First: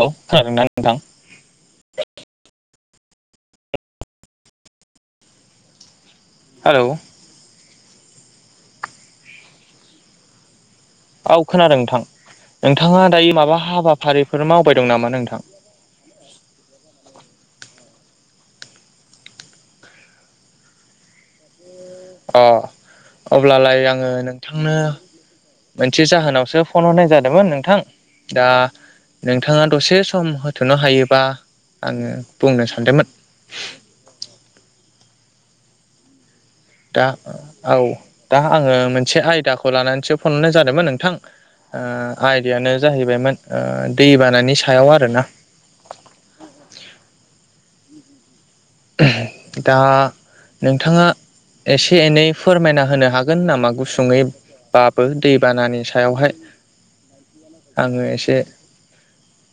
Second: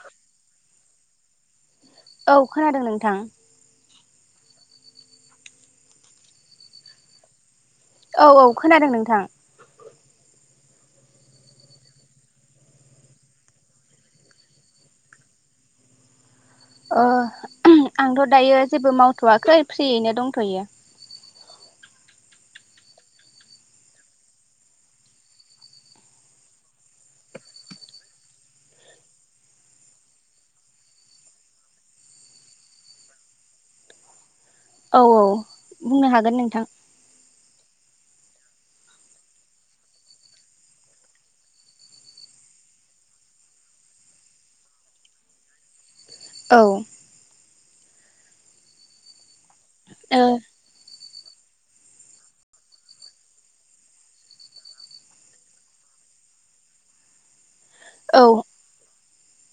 औ खोनादोना नोंथां? औ खोनादों नोंथां। हालौ! औ औ खोनादों नोंथां। औ खोनादों नोंथां। नोंथाङा दायो माबा हाबाफारिफोर मावबाय दं नामा नोंथां? [inaudible] ओ आंथ' दायो जेबो मावथ'वाखै फ्रियैनो दंथ'यो। अ अब्लालाय आङो नोंथांनो मोनसे जाहोनावसो फन हराय जादोंमोन नोंथां। दा नोंथाङा दसे सम होथ'नो हायोबा आङो बुंनो सानदोंमोन। [inaudible] औ औ बुंनो हागोन नोंथां। दा औ दा आङो मोनसे आयदाखौ लानानैसो फनहरनाय जादोंमोन नोंथां। ओ आयदायानो जाहैबायमोन दै बानानि सायाव आरोना। औ। दा ओ नोंथाङा एसे एनै फोरमायना होनो हागोन नामा गुसुङै बाबो दैबानानि सायावहाय। आङो औ एसे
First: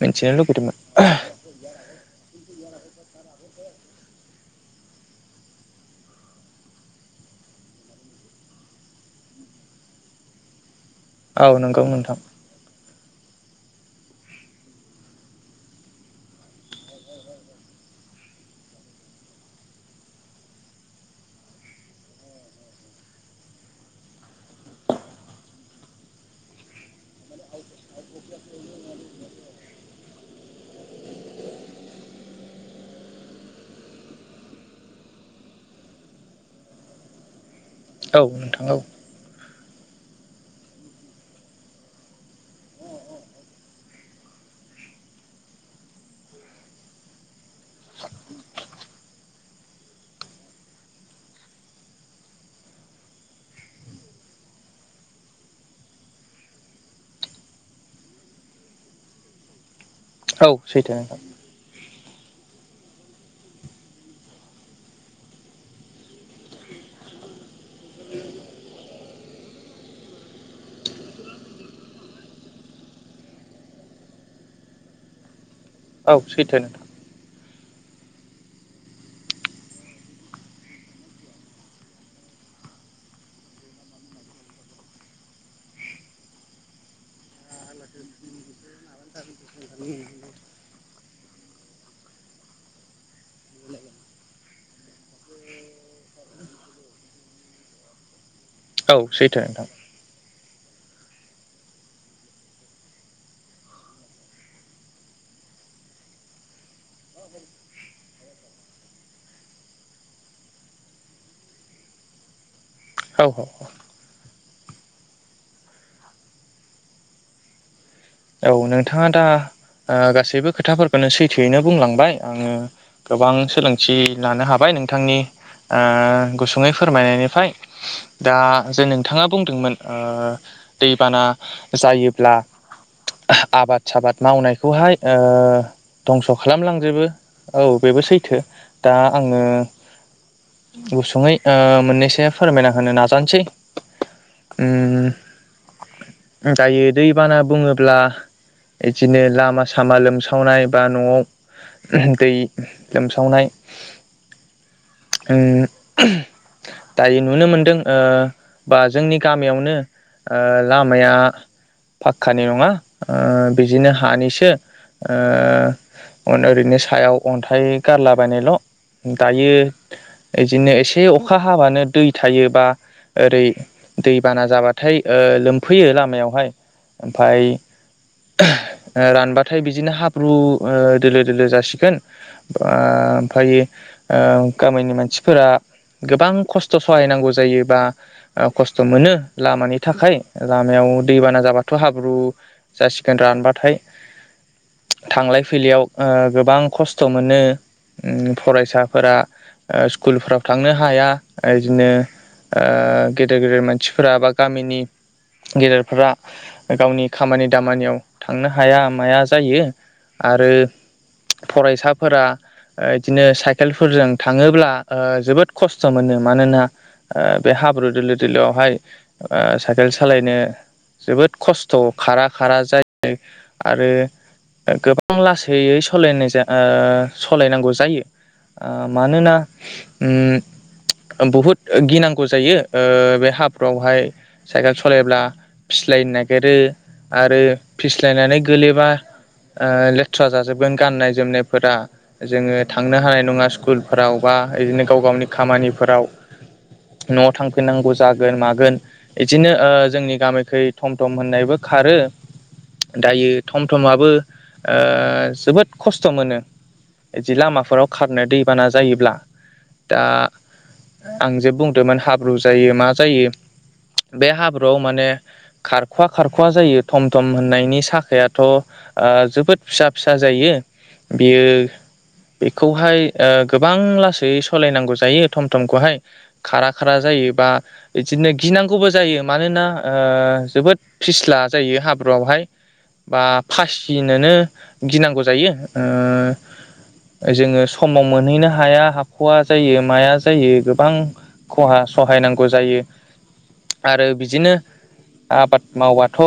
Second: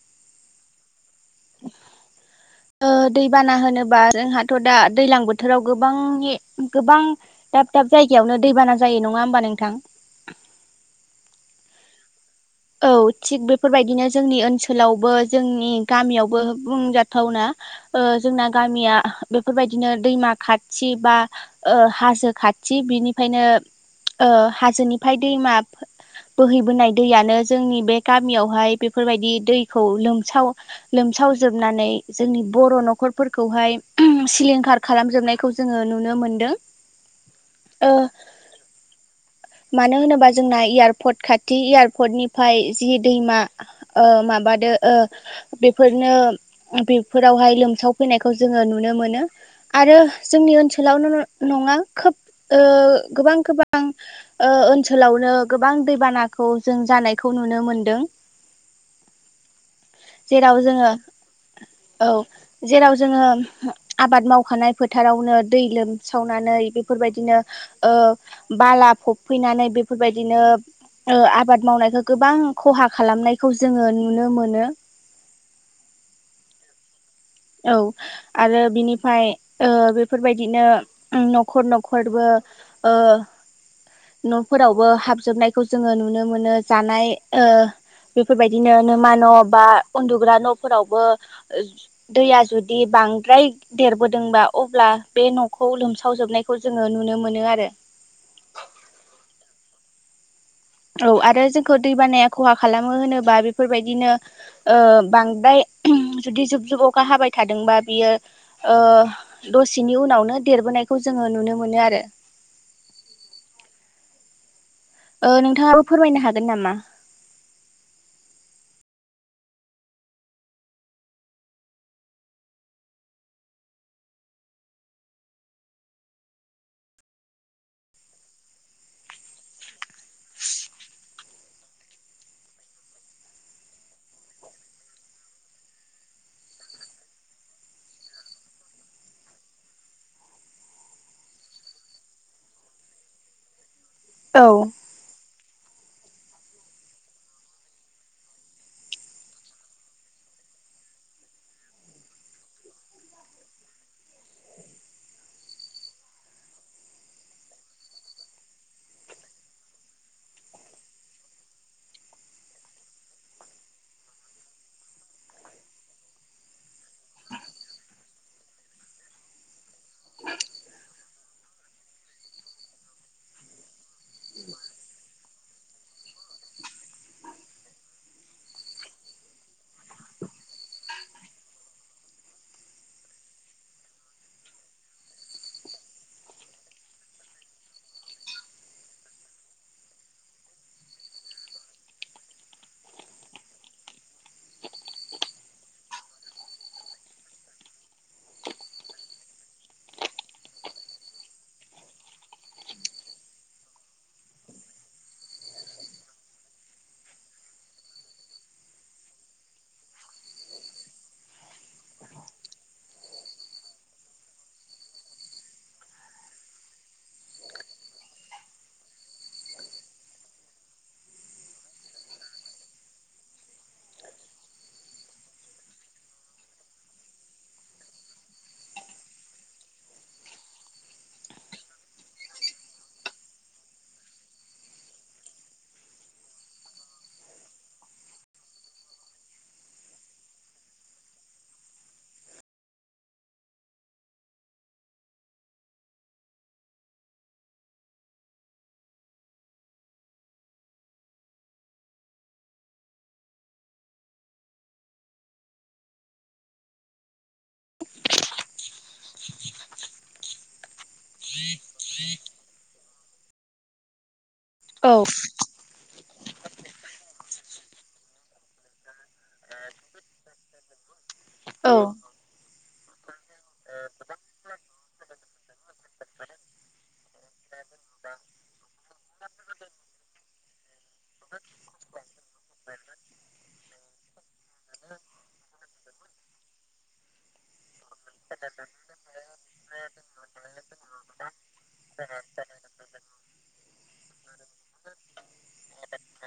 मिथिनो लुबैदोमोन दै बाना होनोबा जोंहाथ' दा दैलां बोथोराव गोबांनि गोबां दाब-दाब जायगा यावनो दैबाना जायो नङा होमबा नोंथां औ नोंगौ नोंथां। औ थिग बेफोरबायदिनो जोंनि ओनसोलावबो जोंनि गामियावबो बुंजाथावना। ओ जोंना गामिया बेफोरबायदिनो दैमा खाथि बा हाजो खा थि बिनिफ्रायनो ओ हाजोनिफ्राय दैमा बोहैबोनाय दैयानो जोंनि बे गामियावहाय बेफोरबायदि दैखौ लोमसाव-लोमसावजोबनानै जोंनि बर' न'खरफोरखौहाय ओम सिलिंखार खालामजोबनायखौ जोङो नुनो मोनदों। [inaudible] ओ औ नोंथां औ। मानो होनोबा जोंना एयारपर्ट खाथि एयारपर्टनि फाय जि दैमा माबादो बेफोरनो बेफोरावहाय लोमसाव फैनायखौ जोङो नुनो मोन नो आरो जोंनि ओनसोलावनो नङा खोब ओ गोबां-गोबां ओ ओनसोलावनो गोबां दैबानाखौ जों जानाय खौ नुनो मोनदों। औ जेराव जोङो सैथो नोंथां। औ जेराव जोङो आबाद मावखानाय फोथारावनो दै लोमसावनानै बे फोरबायदिनो ओ बाला फबफैनानै बेफोरबायदिनो ओ आबाद मावनायखौ गोबां खहा खालामनायखौ जोङो नुनो मोनो औ सैथो नोंथां। औ आरो बिनिफाय ओ बेफोरबायदिनो न'खर न'खरबो ओ न'फोरावबो हाबजोबनायखौ जोङो नुनो मोनो जानाय ओ बेफोरबायदिनो नोमा न' बा उन्दुग्रा न'फोरावबो दैया जुदि बांद्राय देरबोदोंबा अब्ला बे न'खौ लोमसावजोबनायखौ जोङो नुनो नुनो मोनो आरो औ सैथो नोंथां औ आरो जोंखौ दै बानाया खहा खालामो होनोबा बेफोरबायदिनो ओ बांद्राय [unintelligible] जुदि जुब-जुब अखा हाबाय थादोंबा बियो ओ दसेनि उनावनो देर देरबोनायखौ जोङो नुनो मोनो आरो औ औ औ ओ नोंथाङाबो फोरमायनो हागोन नामा? औ नोंथाङा दा ओ गासैबो खोथाफोरखौनो सैथोयैनो बुंलांबाय आङो गोबां सोलोंथि लानो हाबाय नोंथांनि ओ गुसुङै फोरमायनायनिफ्राय दा जे नोंथाङा बुंदोंमोन दैबाना जायोब्ला आबाद साबाद मावनायखौहाय ओ दंस' खालामलांजोबो औ बेबो सैथो दा आङो गुसुङै ओ मोननैसो फोरमायना होनो नाजानिसै औ उम दायो दैबाना बुङोब्ला इदिनो लामा सामा लोमसावनाय बा न'आव दै लोमसावनाय उम दायो नुनो मोनदों ओ बा जोंनि गामियावनो ओ लामाया फाक्कानि नङा ओ बिदिनो हानिसो ओ ओरैनो सायाव अन्थाइ गारलाबायनायल' दायो बिदिनो एसे अखा हाबानो दै थायोबा ओरै दैबाना जाबाथाय लोमफैयो लामायावहाय ओमफाय [unintelligible] ओ रानबाथाय बिदिनो हाब्रु दोलो दोलो जासिगोन ओ ओमफाय ओ गामिनि मानसिफोरा गोबां खस्थ' सहायनांगौ जायो बा खस्थ' मोनो लामानि थाखाय लामायाव, दै बाना जाबाथ' हाब्रु जासिगोन रानबाथाय थांलाय फैलायाव ओ गोबां खस्थ' मोनो, उम फरायसाफोरा स्कुलफोराव थांनो हाया इदिनो ओ गेदेर गेदेर मानसिफोरा बा गामिनि, गेदेरफोरा गावनि खामानि, दामानियाव थांनो हाया माया जायो आरो फरायसाफोरा ओ इदिनो साइकेलफोरजों थाङोब्ला जोबोद खस्थ' मोनो मानोना बेहा हाब्रु दोलो दोलोआवहाय साइकेल सालायनो जोबोद खस्थ' खारा खारा जायो आरो गोबां लासैयै सालायनाय सालायनांगौ जायो। ओ मानोना ओम बुहुद गिनांगौ जायो ओ बे हाफ्रावहाय साइकेल सलायब्ला फि स्लायनो नागिरो आरो फिस्लायनानै गोलैबा ओ लेथ्रा जाजोबगोन गाननाय जोमनायफोरा जोङो थांनो हानाय नङा स्कुलफोराव बा आ बिदिनो गाव गावनि खामानिफोराव न'आव थांफिननांगौ जागोन मागोन इदिनो जोंनि गामिखै थम थम होननायबो खारो दायो थम थमाबो ओ जोबोद खस्थ' मोनो बिदि लामाफोराव खारनो दैबाना जायोब्ला दा आं जे बुंदोंमोन हाब्रु जायो मा जायो। बे हाब्रुआव औ माने खारखुवा खारख जायो थम थम होननायनि साखायथ' जोबोद फिसा फिसा जायो। बियो औ खौहाय ओ गोबां लासै सालायनांगौ जायो थम थमखौहाय खारा खारा जायोबा बिदिनो गिनांगौबो जायो मानोना जोबोद फिस्ला जायो हाब्रुआवहाय बा फासिनोनो गिनांगौ जायो ओ जोङो समाव मोनहैनो हाया हाख'वा जायो माया जायो गोबां खहा सहायनांगौ जायो। आरो बिदिनो आबाद मावबाथ'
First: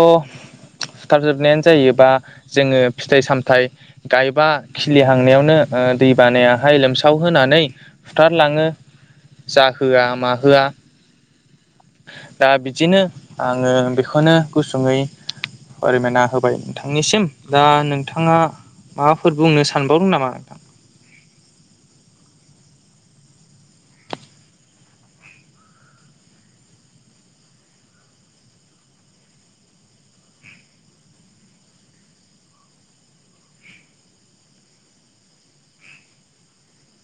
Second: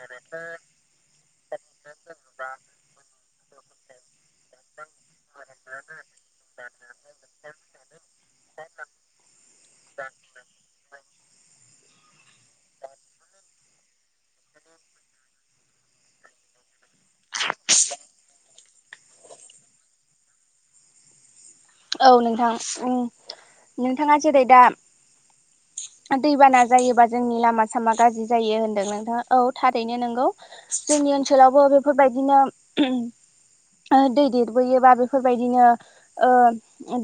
सुथाब जोबनायानो जायोबा जोङो फिथाइ सामथायाइ गायबा खिलिहांनायावनो दै बानायाहाय लोमसाव होनानै बुथारलाङो जाहोआ माहोआ दा बिदिनो आङो बेखौनो गुसुङै फोरमायना होबाय नोंथांनिसिम दा नोंथाङा माबाफोर बुंनो सानबावदों नामा नोंथां? औ नोंथां नोंथाङा जेरै दा [inaudible] दैबाना जायोबा जोंनि लामा सामा गाज्रि जायो होनदों नोंथाङा औ थारैनो नोंगौ जों जोंनि ओनसोलावबो बेफोरबायदिनो दै देरबोयोबा बेफोरबायदिनो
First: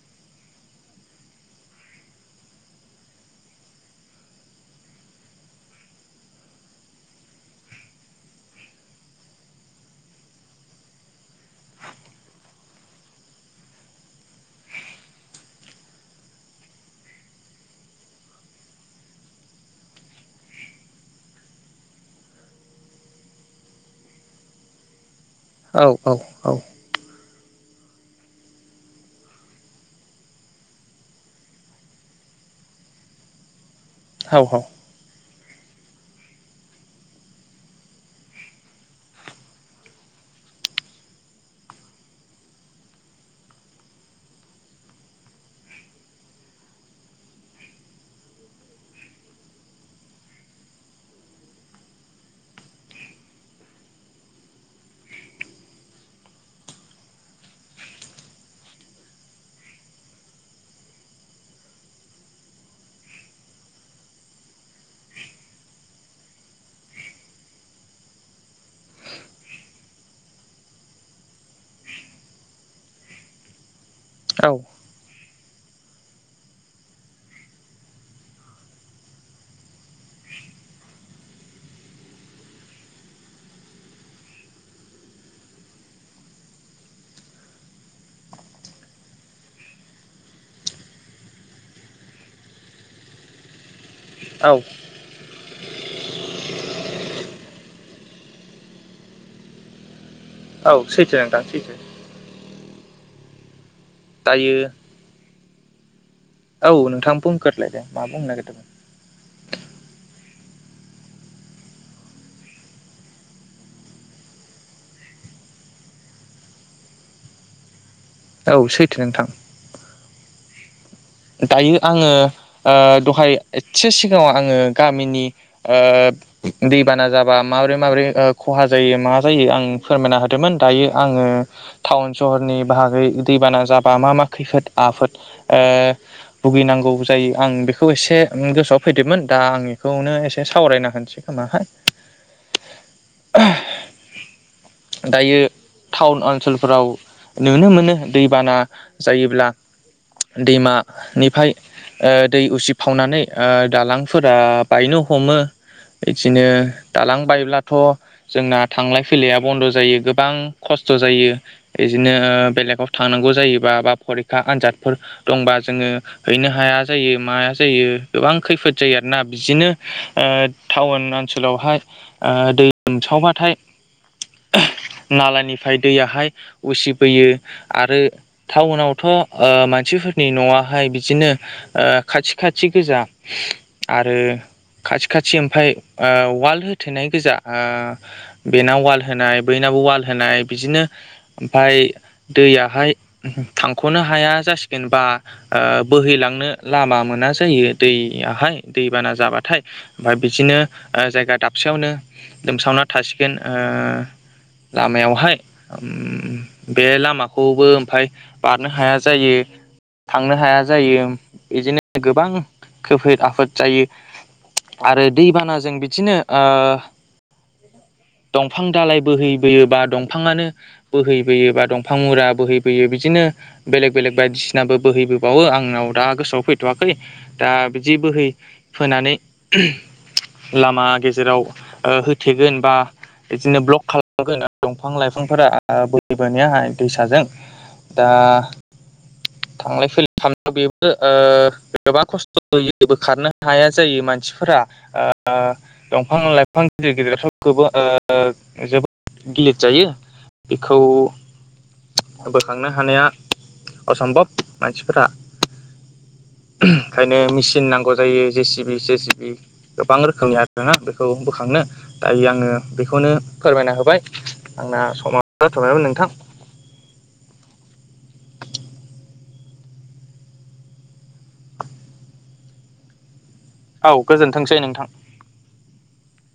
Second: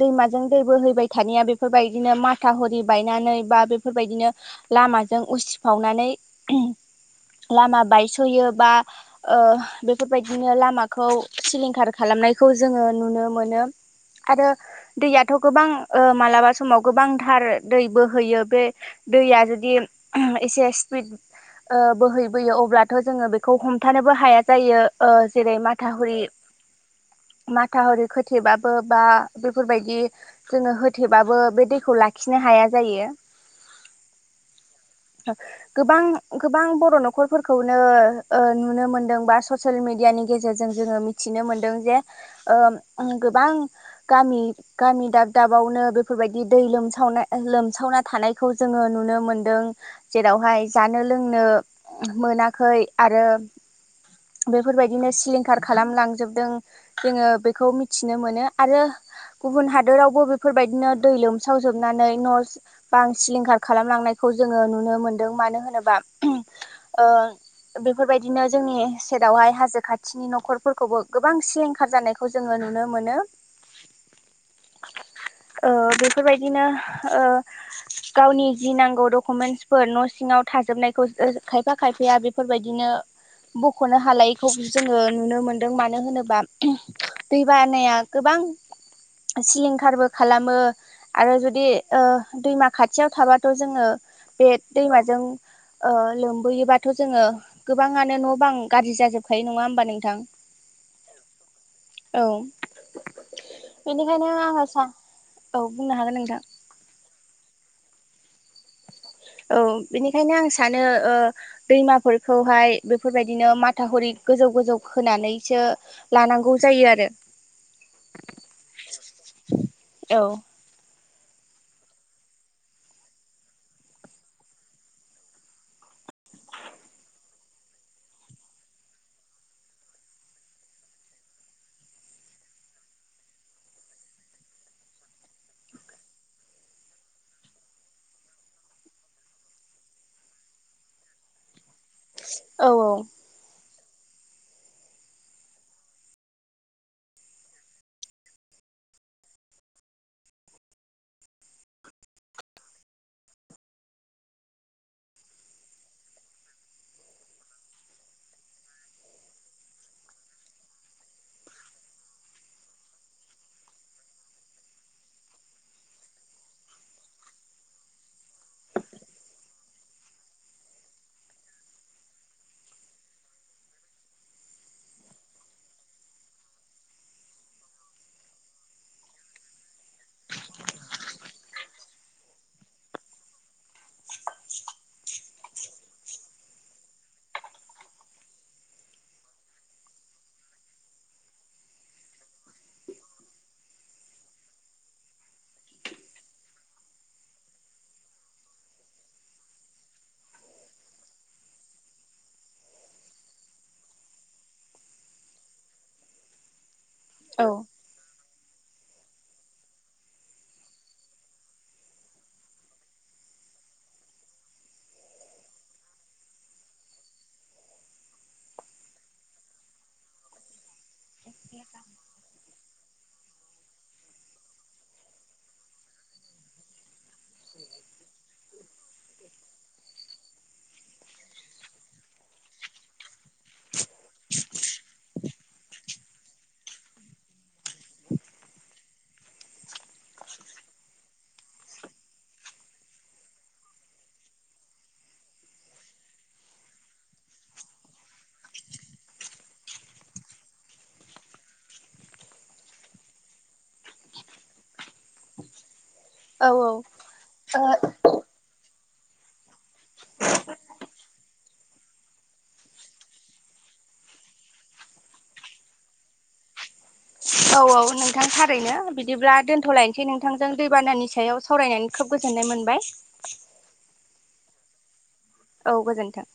दैमाजों दै बो हैैबाय थानाया बेफोरबायदिनो माथा हरि बायनानै बा बेफोरबायदिनो लामाजों उसिफावनानै लामा बायस'यो बा बेफोरबायदिनो लामाखौ सिलिंखार खालाम नायखौ जोङो नुनो मोनो। आरो दैयाथ' गोबां ओ मालाबा समाव गोबांथार दै बोहैयो बे दै दैया जुदि एसे स्पिड ओ बोहैबोयो अब्लाथ' जोङो बेखौ हमथानोबो हाया जायो ओ जेरै औ औ माथावरि औ माथावरि खोथेबाबो बा बेफोरबायदि जोङो होथेबाबो बे दैखौ लाखिनो हाया जायो। औ औ गोबां गोबां बर' न'खरफोरखौनो ओ नुनो मोनदोंबा ससियेल मिडियानि नि गेजेरजों जोङो मिथिनो मोनदों जे ओ गोबां गामि गामि दाब दाबावनो बेफोरबायदि दै लोमसावनाय लोमसावना थानायखौ जों जोङो नुनो मोनदों जेरावहाय जानो लोंनो मोनाखै आरो बेफोरबायदिनो सिलिंखार खालामलांजोबदों जोङो बेखौ मिथिनो मोनो आरो गुबुन हादोरावबो बेफोरबायदिनो दै लोमसावजोबनानै न' बां सिलिंखार खालामलांनायखौ जोङो नुनो मोनदों मानो होनोबा ओ बेफोरबायदिनो जोंनि सेरावहाय हाजो खाथिनि न'खरफोरखौबो गोबां सिलिंखार जानायखौ जोङो नुनो मोनो ओ बेफोरबायदिनो ओ गावनि जि नांगौ डकुमेन्टसफोर न' सिङाव थाजोबनायखौ खायफा खायफाया बेफोरबायदिनो बख'नो हालायैखौ जोङो नुनो मोनदों मानो होनोबा दै बानाया गोबां सिलिंखारबो खालामो आरो जुदि ओ दैमा खाथियाव थाबाथ' जोङो बे औ दैमाजों ओ लोमबोयोबाथ' जोङो गोबां ङानो न' बां गाज्रि जाजोबखायो नङा होमबा नोंथां औ सैथो नोंथां सैथो- औ बेनिखायनो दायो आङो सानो औ बुंनो हागोन नोंथां औ नोंथां बुंगोरलाय दे मा बुंनो नागिरदोंमोन औ बेनिखायनो आं सानो ओ दैमाफोरखौहाय बेफोरबायदिनो माथावरि गोजौ गोजौ खोनानैसो लानांगौ जायो आरो औ सैथो नोंथां औ दायो आङो ओ दहाय एसे सिगाङाव आङो गामिनि ओ दैबाना जाबा माबोरै माबोरै ओ खहा जायो मा जायो आं फोरमायना होदोंमोन दायो आं आङो टाउन सहरनि बागै दैबाना जाबा मा मा खैफोद आफोद ओ भुगिनांगौ जायो आं बेखौ एसे गोसोआव फैदोंरमोन दा आं बेखौनो एसे सावरायना होनो होनोसै खोमाहाय औ औ दायो टाउन ओनसोलफोराव नुनो मोनो दैबाना जायोब्ला दैमा निफ्राय ओ दै उसिफावनानै ओ दालांफोरा बायनो हमो बिदिनो दालां बायोब्लाथ' जोंना थांलाय फैलाया बन्द' जायो गोबां खस स्थ' जायो बिदिनो बेलेगाव थांनांगौ जायोबा बा फरिखा आनजादफोर दंबा जोङो हैनो हाया जायो माया जायो गोबां खैफोद जायो आरोना बिदिनो ओ टाउन ओनसोलावहाय ओ दै लोमसावबाथाय नालानिफ्राय दैयाहाय उसिबोयो आरो टाउनआवथ' ओ मानसिफोरनि न'आ हाय बिदिनो ओ खाथि खाथि गोजा आरो खाथि खाथि ओमफ्राय ओ वाल होथेनाय गोजा ओ बेनाव वाल होनाय बैनाव वाल होनाय बिदिनो ओमफाय दैयाहाय थांख'नो हाया जासि गोनबा ओ बोहैलांनो लामा मोना जायो दैयाहाय दैबाना जाबाथाय ओमफ्राय बिसिनो ओ जायगा दाबसेयावनो लोमसावना थासिगोन ओ लामायावहाय उम बे औ लामाखौबो ओमफाय बारनो हाया जायो। थांनो हाया जायो इदिनो गोबां खैफोद आफोद जायो। आरो दैबानाजों बिदिनो ओ दंफां दालाय बोहैबोयोबा दंफाङानो बोहैबोयो बा दंफां मुरा बोहैबोयो बिदिनो बेलेग बेलेग बायदि सिनाबो बोहैबोबावो आंनाव दा गोसोआव फैथ'वाखै दा बिदि बोहै फोनानै लामा गेजेराव ओ होथेगोन बा इदिनो ब्लक खालामागोन दंफां-लाइफांफोरा आ बोहैबोनाया दैसाजों दा थांलाय फैलाय खालामनायाव बेबो ओ गोबां खस्थ' होयो बोखारनो हाया जायो मानसि फोरा ओ दंफां-लाइफां गिदिर गिदिरफोरखोबो ओ जोबोद गिलिद जायो बेखौ बोखांनो हानाया असम्भब मानसिफोरा ओंखायनो औ मिसिन नांगौ जायो जेसि बि जेसिबि गोबां रोखोमनि आरोना बेखौ बोखांनो दायो आङो बेखौनो फोरमाय ना होबाय आंना समा जाथ'बायमोन नोंथां औ औ नोंथां थारैनो बिदिब्ला दोनथ'लायनोसै नोंथांजों दैबानानि सायाव सावरायनानै खोब गोजोन नाय मोनबाय औ गोजोनथोंसै नोंथां औ गोजोनथों